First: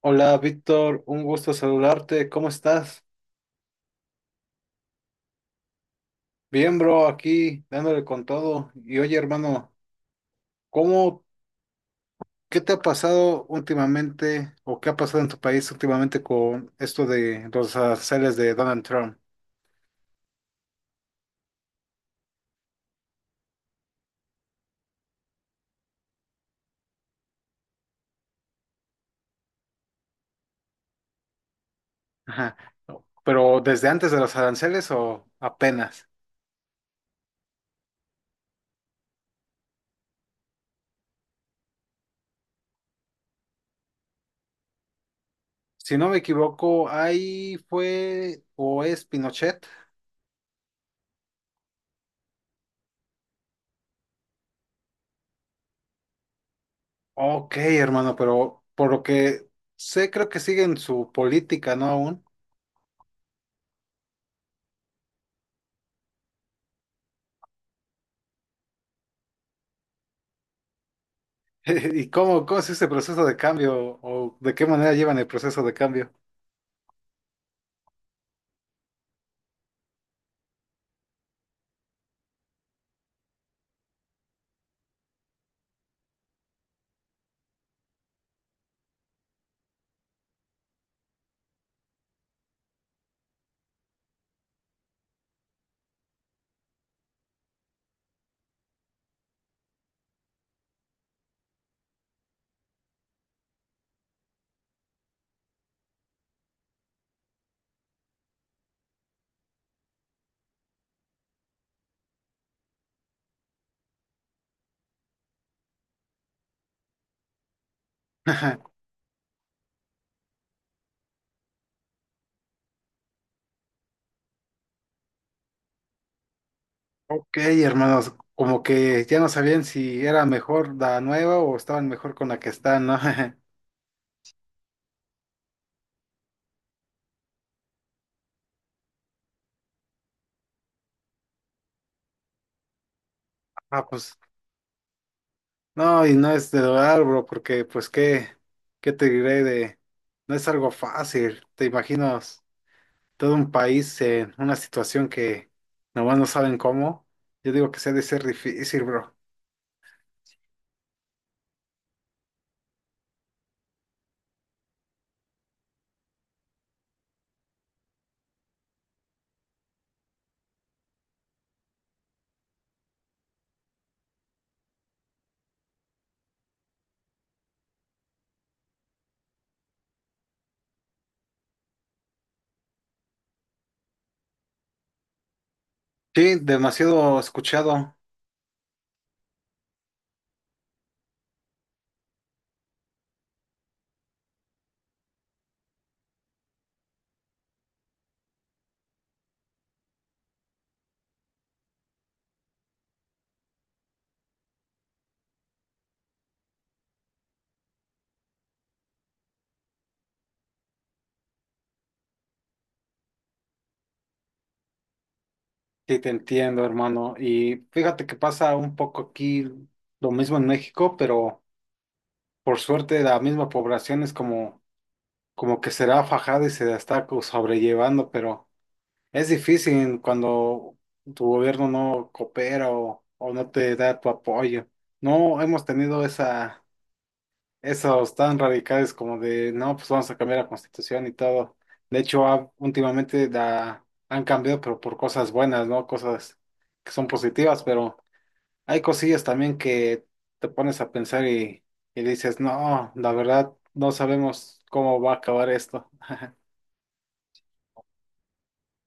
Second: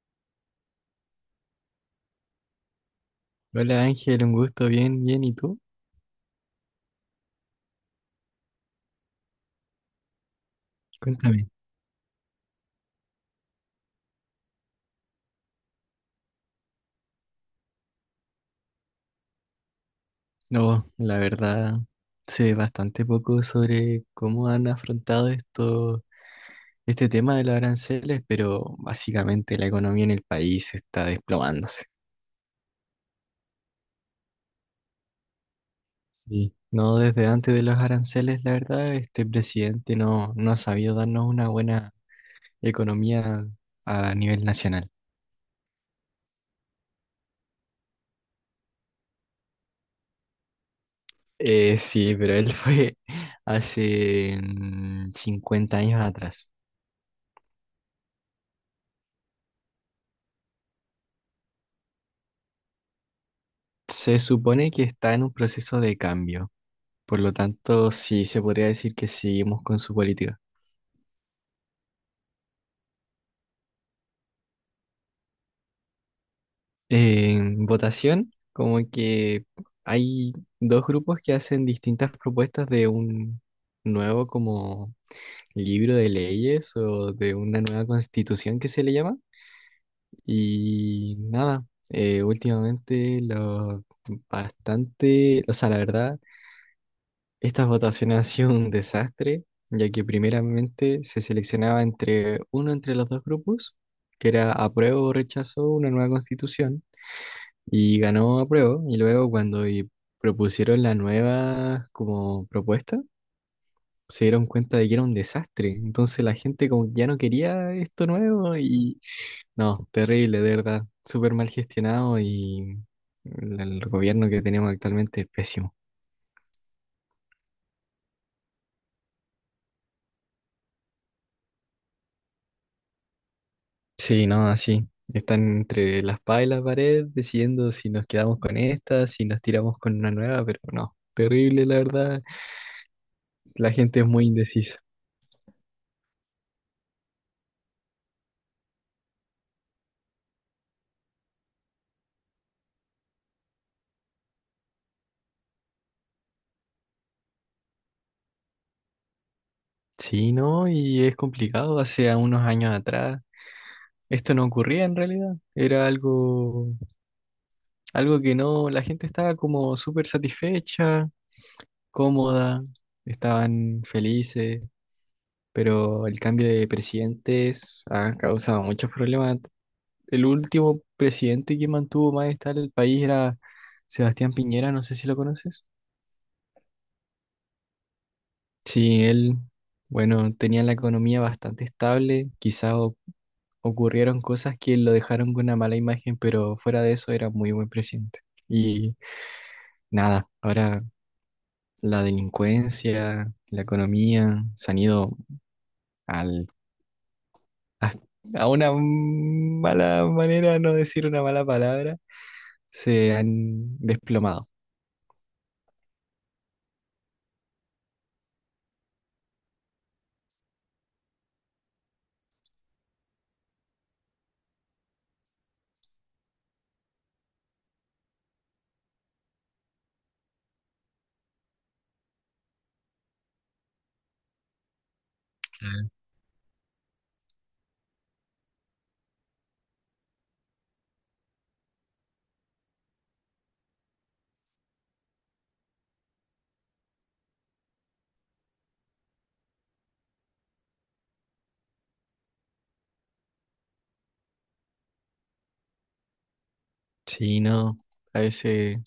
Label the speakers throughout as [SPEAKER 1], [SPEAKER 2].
[SPEAKER 1] Hola Víctor, un gusto saludarte, ¿cómo estás?
[SPEAKER 2] Hola Ángel, un gusto, bien, bien, ¿y tú?
[SPEAKER 1] Bien, bro, aquí dándole con todo. Y oye, hermano, ¿cómo,
[SPEAKER 2] Cuéntame.
[SPEAKER 1] ¿qué te ha pasado últimamente o qué ha pasado en tu país últimamente con esto de los aranceles de Donald Trump?
[SPEAKER 2] No, la verdad, sé bastante poco sobre cómo han afrontado esto, este tema de los aranceles, pero básicamente la economía en el país está desplomándose.
[SPEAKER 1] Ajá. ¿Pero desde antes de los aranceles o apenas?
[SPEAKER 2] Y no desde antes de los aranceles, la verdad, este presidente no ha sabido darnos una buena economía a nivel nacional.
[SPEAKER 1] Si no me equivoco, ahí fue o es Pinochet.
[SPEAKER 2] Sí, pero él fue hace 50 años atrás.
[SPEAKER 1] Ok, hermano, pero por lo que sé, creo que sigue en su política, ¿no? Aún.
[SPEAKER 2] Se supone que está en un proceso de cambio, por lo tanto, sí se podría decir que seguimos con su política.
[SPEAKER 1] ¿Y cómo es ese proceso de cambio o de qué manera llevan el proceso de cambio?
[SPEAKER 2] En votación, como que hay dos grupos que hacen distintas propuestas de un nuevo como libro de leyes o de una nueva constitución que se le llama. Y nada, últimamente lo bastante, o sea, la verdad. Estas votaciones han sido un desastre, ya que primeramente se seleccionaba entre uno entre los dos grupos, que era apruebo o rechazo una nueva constitución, y ganó apruebo, y luego propusieron la nueva como propuesta, se dieron cuenta de que era un desastre, entonces la gente como que ya no quería esto nuevo y no, terrible, de verdad, súper mal gestionado y el gobierno que tenemos actualmente es pésimo.
[SPEAKER 1] Ok, hermanos, como que ya no sabían si era mejor la nueva o estaban mejor con la que están, ¿no?
[SPEAKER 2] Sí, no, así. Están entre la espada y la pared decidiendo si nos quedamos con esta, si nos tiramos con una nueva, pero no. Terrible, la verdad. La
[SPEAKER 1] Ah,
[SPEAKER 2] gente es
[SPEAKER 1] pues
[SPEAKER 2] muy indecisa.
[SPEAKER 1] no, y no es de dudar, bro, porque pues qué, qué te diré de, no es algo fácil, te imaginas todo un país en una situación que nomás no saben cómo, yo digo que se ha de ser difícil, bro.
[SPEAKER 2] Sí, no, y es complicado. Hace a unos años atrás esto no ocurría en realidad. Era algo, algo que no, la gente estaba como súper satisfecha, cómoda, estaban felices, pero el cambio de presidentes ha causado muchos problemas. El último presidente que mantuvo más estable el país era Sebastián Piñera, no sé si lo conoces.
[SPEAKER 1] Sí, demasiado escuchado.
[SPEAKER 2] Sí, él, bueno, tenía la economía bastante estable, ocurrieron cosas que lo dejaron con una mala imagen, pero fuera de eso era muy buen presidente. Y nada, ahora la delincuencia, la economía se han ido al, a, a una mala manera, no decir una mala palabra, se han desplomado.
[SPEAKER 1] Sí, te entiendo, hermano. Y fíjate que pasa un poco aquí lo mismo en México, pero por suerte la misma población es como, como que será fajada y se la está sobrellevando, pero es difícil cuando tu gobierno no coopera o no te da tu apoyo. No hemos tenido esos tan radicales como de, no, pues vamos a cambiar la constitución y todo. De hecho, últimamente la han cambiado, pero por cosas buenas, ¿no? Cosas que son positivas, pero... Hay cosillas también que te pones a pensar y dices, no, la verdad, no sabemos cómo va a acabar esto.
[SPEAKER 2] Sí, no, a veces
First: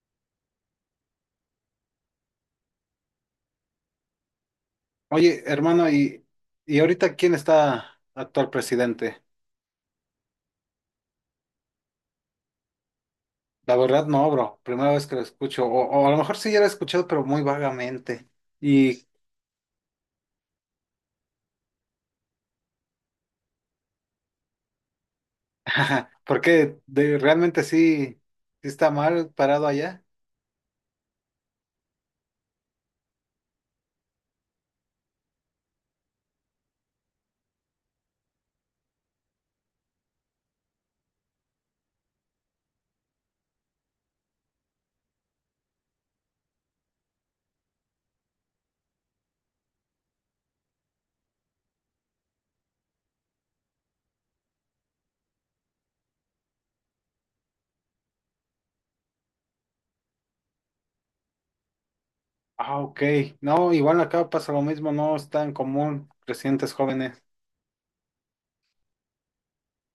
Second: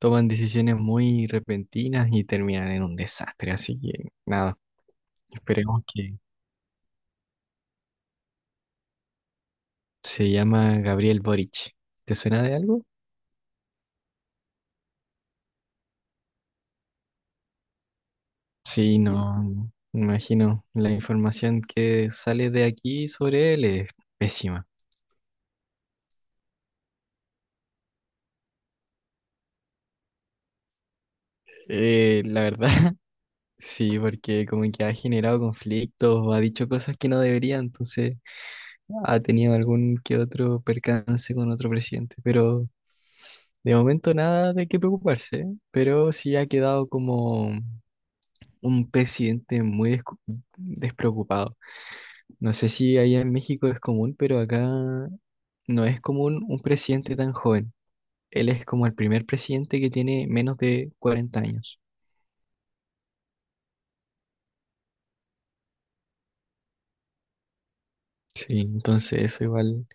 [SPEAKER 2] toman decisiones muy repentinas y terminan en un desastre. Así que nada,
[SPEAKER 1] Oye,
[SPEAKER 2] esperemos
[SPEAKER 1] hermano,
[SPEAKER 2] que
[SPEAKER 1] ¿y ahorita quién está actual presidente?
[SPEAKER 2] se llama Gabriel Boric. ¿Te suena de algo?
[SPEAKER 1] La verdad, no, bro. Primera vez que lo escucho. O a lo mejor sí ya lo he escuchado, pero muy vagamente.
[SPEAKER 2] Sí,
[SPEAKER 1] Y
[SPEAKER 2] no, me imagino. La información que sale de aquí sobre él es pésima.
[SPEAKER 1] porque de, realmente sí, sí está mal parado allá.
[SPEAKER 2] La verdad, sí, porque como que ha generado conflictos o ha dicho cosas que no debería, entonces ha tenido algún que otro percance con otro presidente, pero de momento nada de qué preocuparse, ¿eh? Pero sí ha quedado como un presidente despreocupado. No sé si allá en México es común, pero acá no es común un presidente tan joven. Él es como el primer presidente que tiene menos de 40 años.
[SPEAKER 1] Ah, ok. No, igual acá pasa lo mismo, no es tan común presidentes jóvenes.
[SPEAKER 2] Sí, entonces eso igual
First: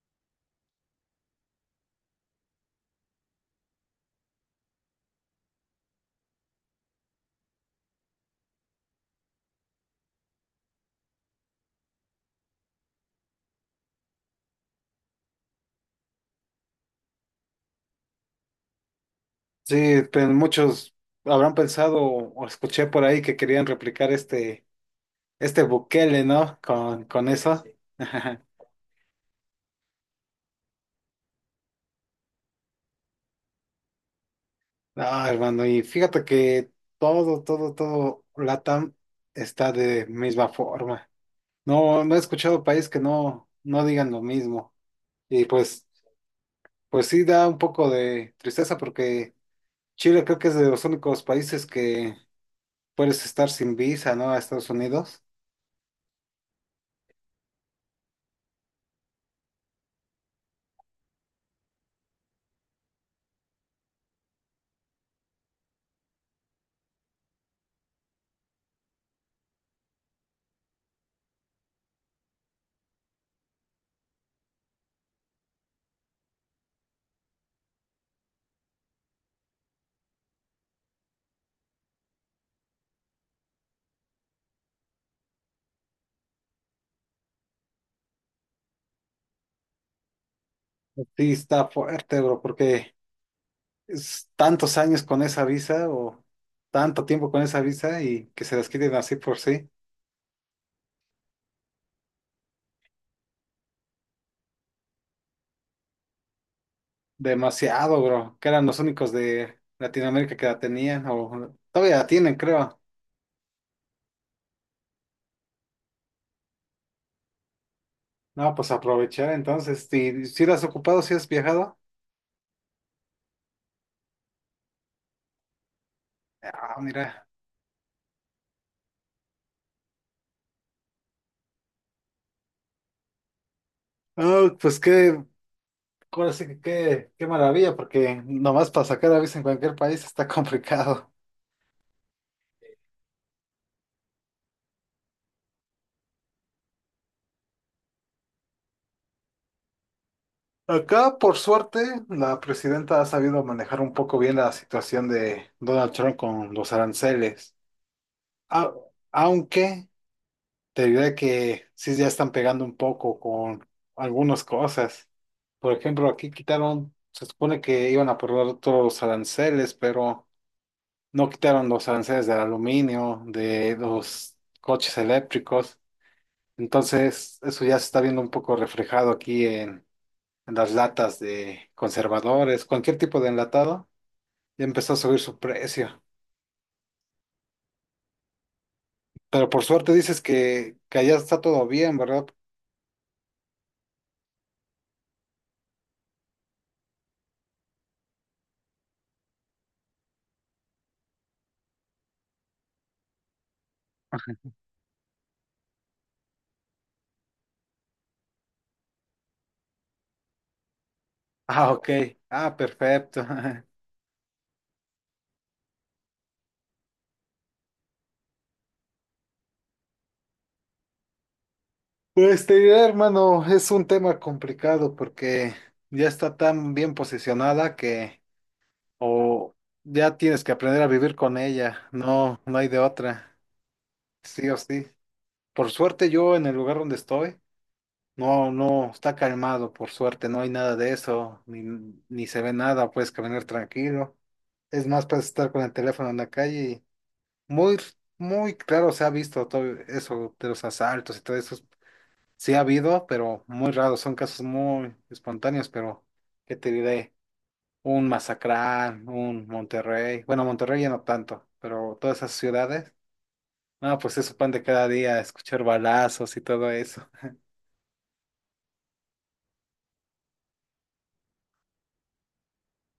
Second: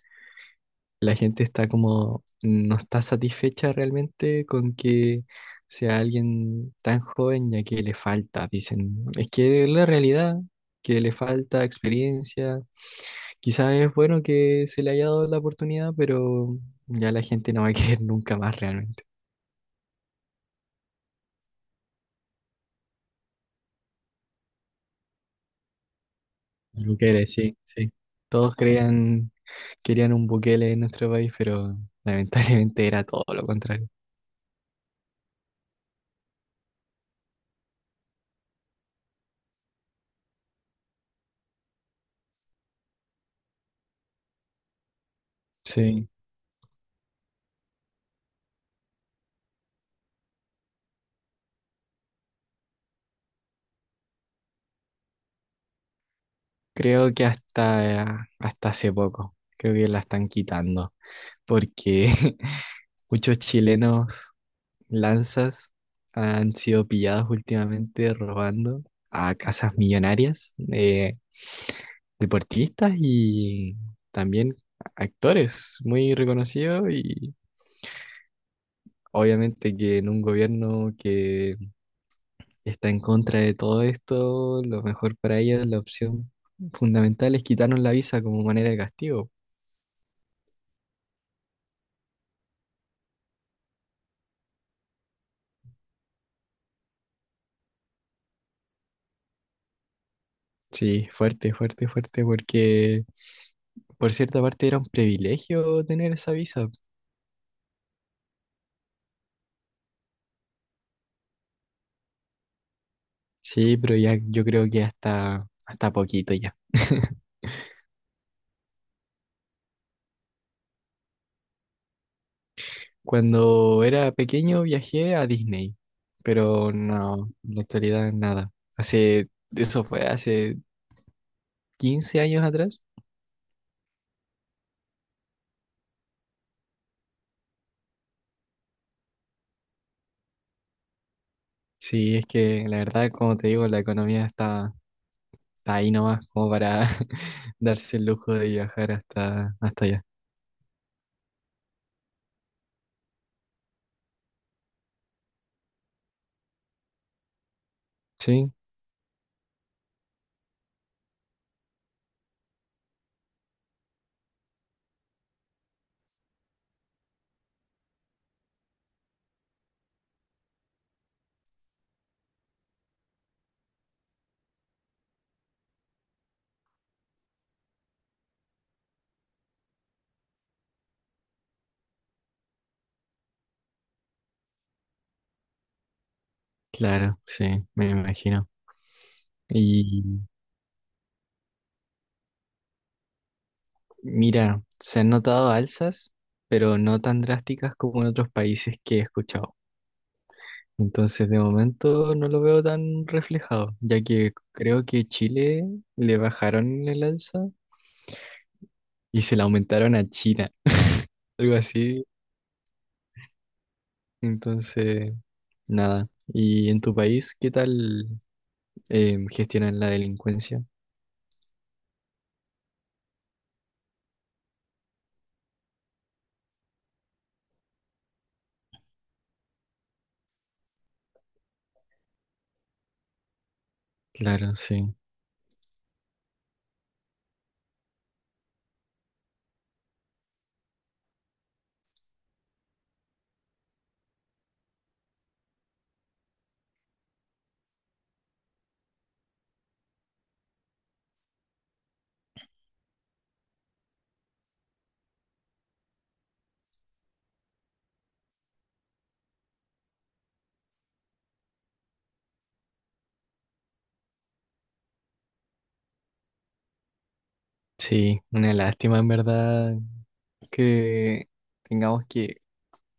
[SPEAKER 2] la gente está como, no está satisfecha realmente con que sea alguien tan joven ya que le falta, dicen, es que es la realidad, que le falta experiencia. Quizás es bueno que se le haya dado la oportunidad, pero ya la gente no va a querer nunca más realmente.
[SPEAKER 1] Sí, pero muchos habrán pensado o escuché por ahí que querían replicar este Bukele, ¿no?
[SPEAKER 2] El
[SPEAKER 1] Con,
[SPEAKER 2] Bukele,
[SPEAKER 1] con
[SPEAKER 2] sí,
[SPEAKER 1] eso.
[SPEAKER 2] sí. Todos creían, querían un Bukele en nuestro país, pero lamentablemente era todo lo contrario.
[SPEAKER 1] No, hermano, y fíjate que todo, todo, todo LATAM está de misma forma. No, no he escuchado país que no digan lo mismo. Y pues,
[SPEAKER 2] Sí,
[SPEAKER 1] pues sí da un poco de tristeza porque Chile creo que es de los únicos países que puedes estar sin visa, ¿no? A Estados Unidos.
[SPEAKER 2] creo que hasta, hasta hace poco, creo que la están quitando, porque muchos chilenos lanzas han sido pillados últimamente robando a casas millonarias. Deportistas y también actores muy reconocidos y obviamente que en un gobierno que está en contra de todo esto, lo mejor para ellos, la opción fundamental es quitarnos la visa como manera de castigo.
[SPEAKER 1] Sí, está fuerte, bro, porque es tantos años con esa visa o tanto tiempo con esa visa y que se las quiten así por sí.
[SPEAKER 2] Sí, fuerte, fuerte, fuerte, porque por cierta parte era un privilegio tener esa visa.
[SPEAKER 1] Demasiado, bro. Que eran los únicos de Latinoamérica que la tenían o todavía la tienen, creo.
[SPEAKER 2] Sí, pero ya yo creo que hasta, hasta poquito ya.
[SPEAKER 1] No, pues aprovechar entonces. Si la has ocupado, si has viajado.
[SPEAKER 2] Cuando era pequeño viajé a Disney, pero
[SPEAKER 1] Ah,
[SPEAKER 2] no,
[SPEAKER 1] mira.
[SPEAKER 2] en la actualidad nada. Hace, eso fue hace 15 años atrás.
[SPEAKER 1] Ah, ahora sí que qué maravilla, porque nomás para sacar la visa en cualquier país está complicado.
[SPEAKER 2] Sí, es que la verdad, como te digo, la economía está, está ahí nomás como para darse el lujo de viajar hasta, hasta allá.
[SPEAKER 1] Acá, por suerte, la presidenta ha sabido manejar un poco bien la situación de Donald Trump con los aranceles.
[SPEAKER 2] Sí,
[SPEAKER 1] A- Aunque te diré que sí ya están pegando un poco con algunas cosas. Por ejemplo, aquí quitaron, se supone que iban a probar todos los aranceles, pero no quitaron los aranceles del aluminio, de los coches eléctricos. Entonces, eso ya se está viendo un poco reflejado aquí las latas de conservadores, cualquier tipo de enlatado, ya empezó a subir su precio.
[SPEAKER 2] claro, sí, me imagino.
[SPEAKER 1] Pero por suerte dices
[SPEAKER 2] Y
[SPEAKER 1] que allá está todo bien, ¿verdad?
[SPEAKER 2] mira, se han notado alzas, pero no tan drásticas como en otros países que he escuchado. Entonces, de momento no lo veo tan reflejado, ya que creo que Chile le bajaron el alza y se la aumentaron a China, algo
[SPEAKER 1] Ah, ok.
[SPEAKER 2] así.
[SPEAKER 1] Ah, perfecto.
[SPEAKER 2] Entonces, nada. ¿Y en tu país qué tal gestionan la delincuencia?
[SPEAKER 1] Pues te diré, hermano, es un tema complicado porque ya está tan bien posicionada que o ya tienes que aprender a vivir con ella. No, no hay de otra. Sí o
[SPEAKER 2] Claro,
[SPEAKER 1] sí.
[SPEAKER 2] sí.
[SPEAKER 1] Por suerte yo en el lugar donde estoy. No, no, está calmado, por suerte, no hay nada de eso, ni, ni se ve nada, puedes caminar tranquilo. Es más, puedes estar con el teléfono en la calle y muy, muy claro se ha visto todo eso de los asaltos y todo eso. Sí ha habido, pero muy raro, son casos muy espontáneos, pero ¿qué te diré? Un Mazatlán, un Monterrey, bueno, Monterrey ya no tanto, pero todas esas ciudades, ah, pues es su pan de cada día, escuchar balazos y todo eso.
[SPEAKER 2] Sí, una lástima en verdad que tengamos que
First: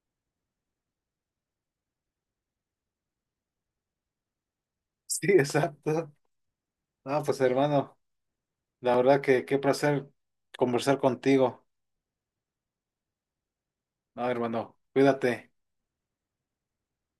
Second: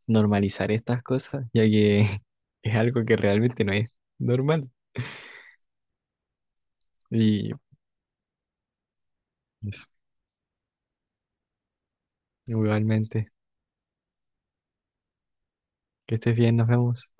[SPEAKER 2] normalizar estas cosas, ya que es algo que realmente no es normal.
[SPEAKER 1] Sí, exacto. Ah, pues
[SPEAKER 2] Y
[SPEAKER 1] hermano. La verdad que qué
[SPEAKER 2] eso,
[SPEAKER 1] placer conversar contigo.
[SPEAKER 2] igualmente,
[SPEAKER 1] No, hermano, cuídate.
[SPEAKER 2] que estés bien, nos vemos.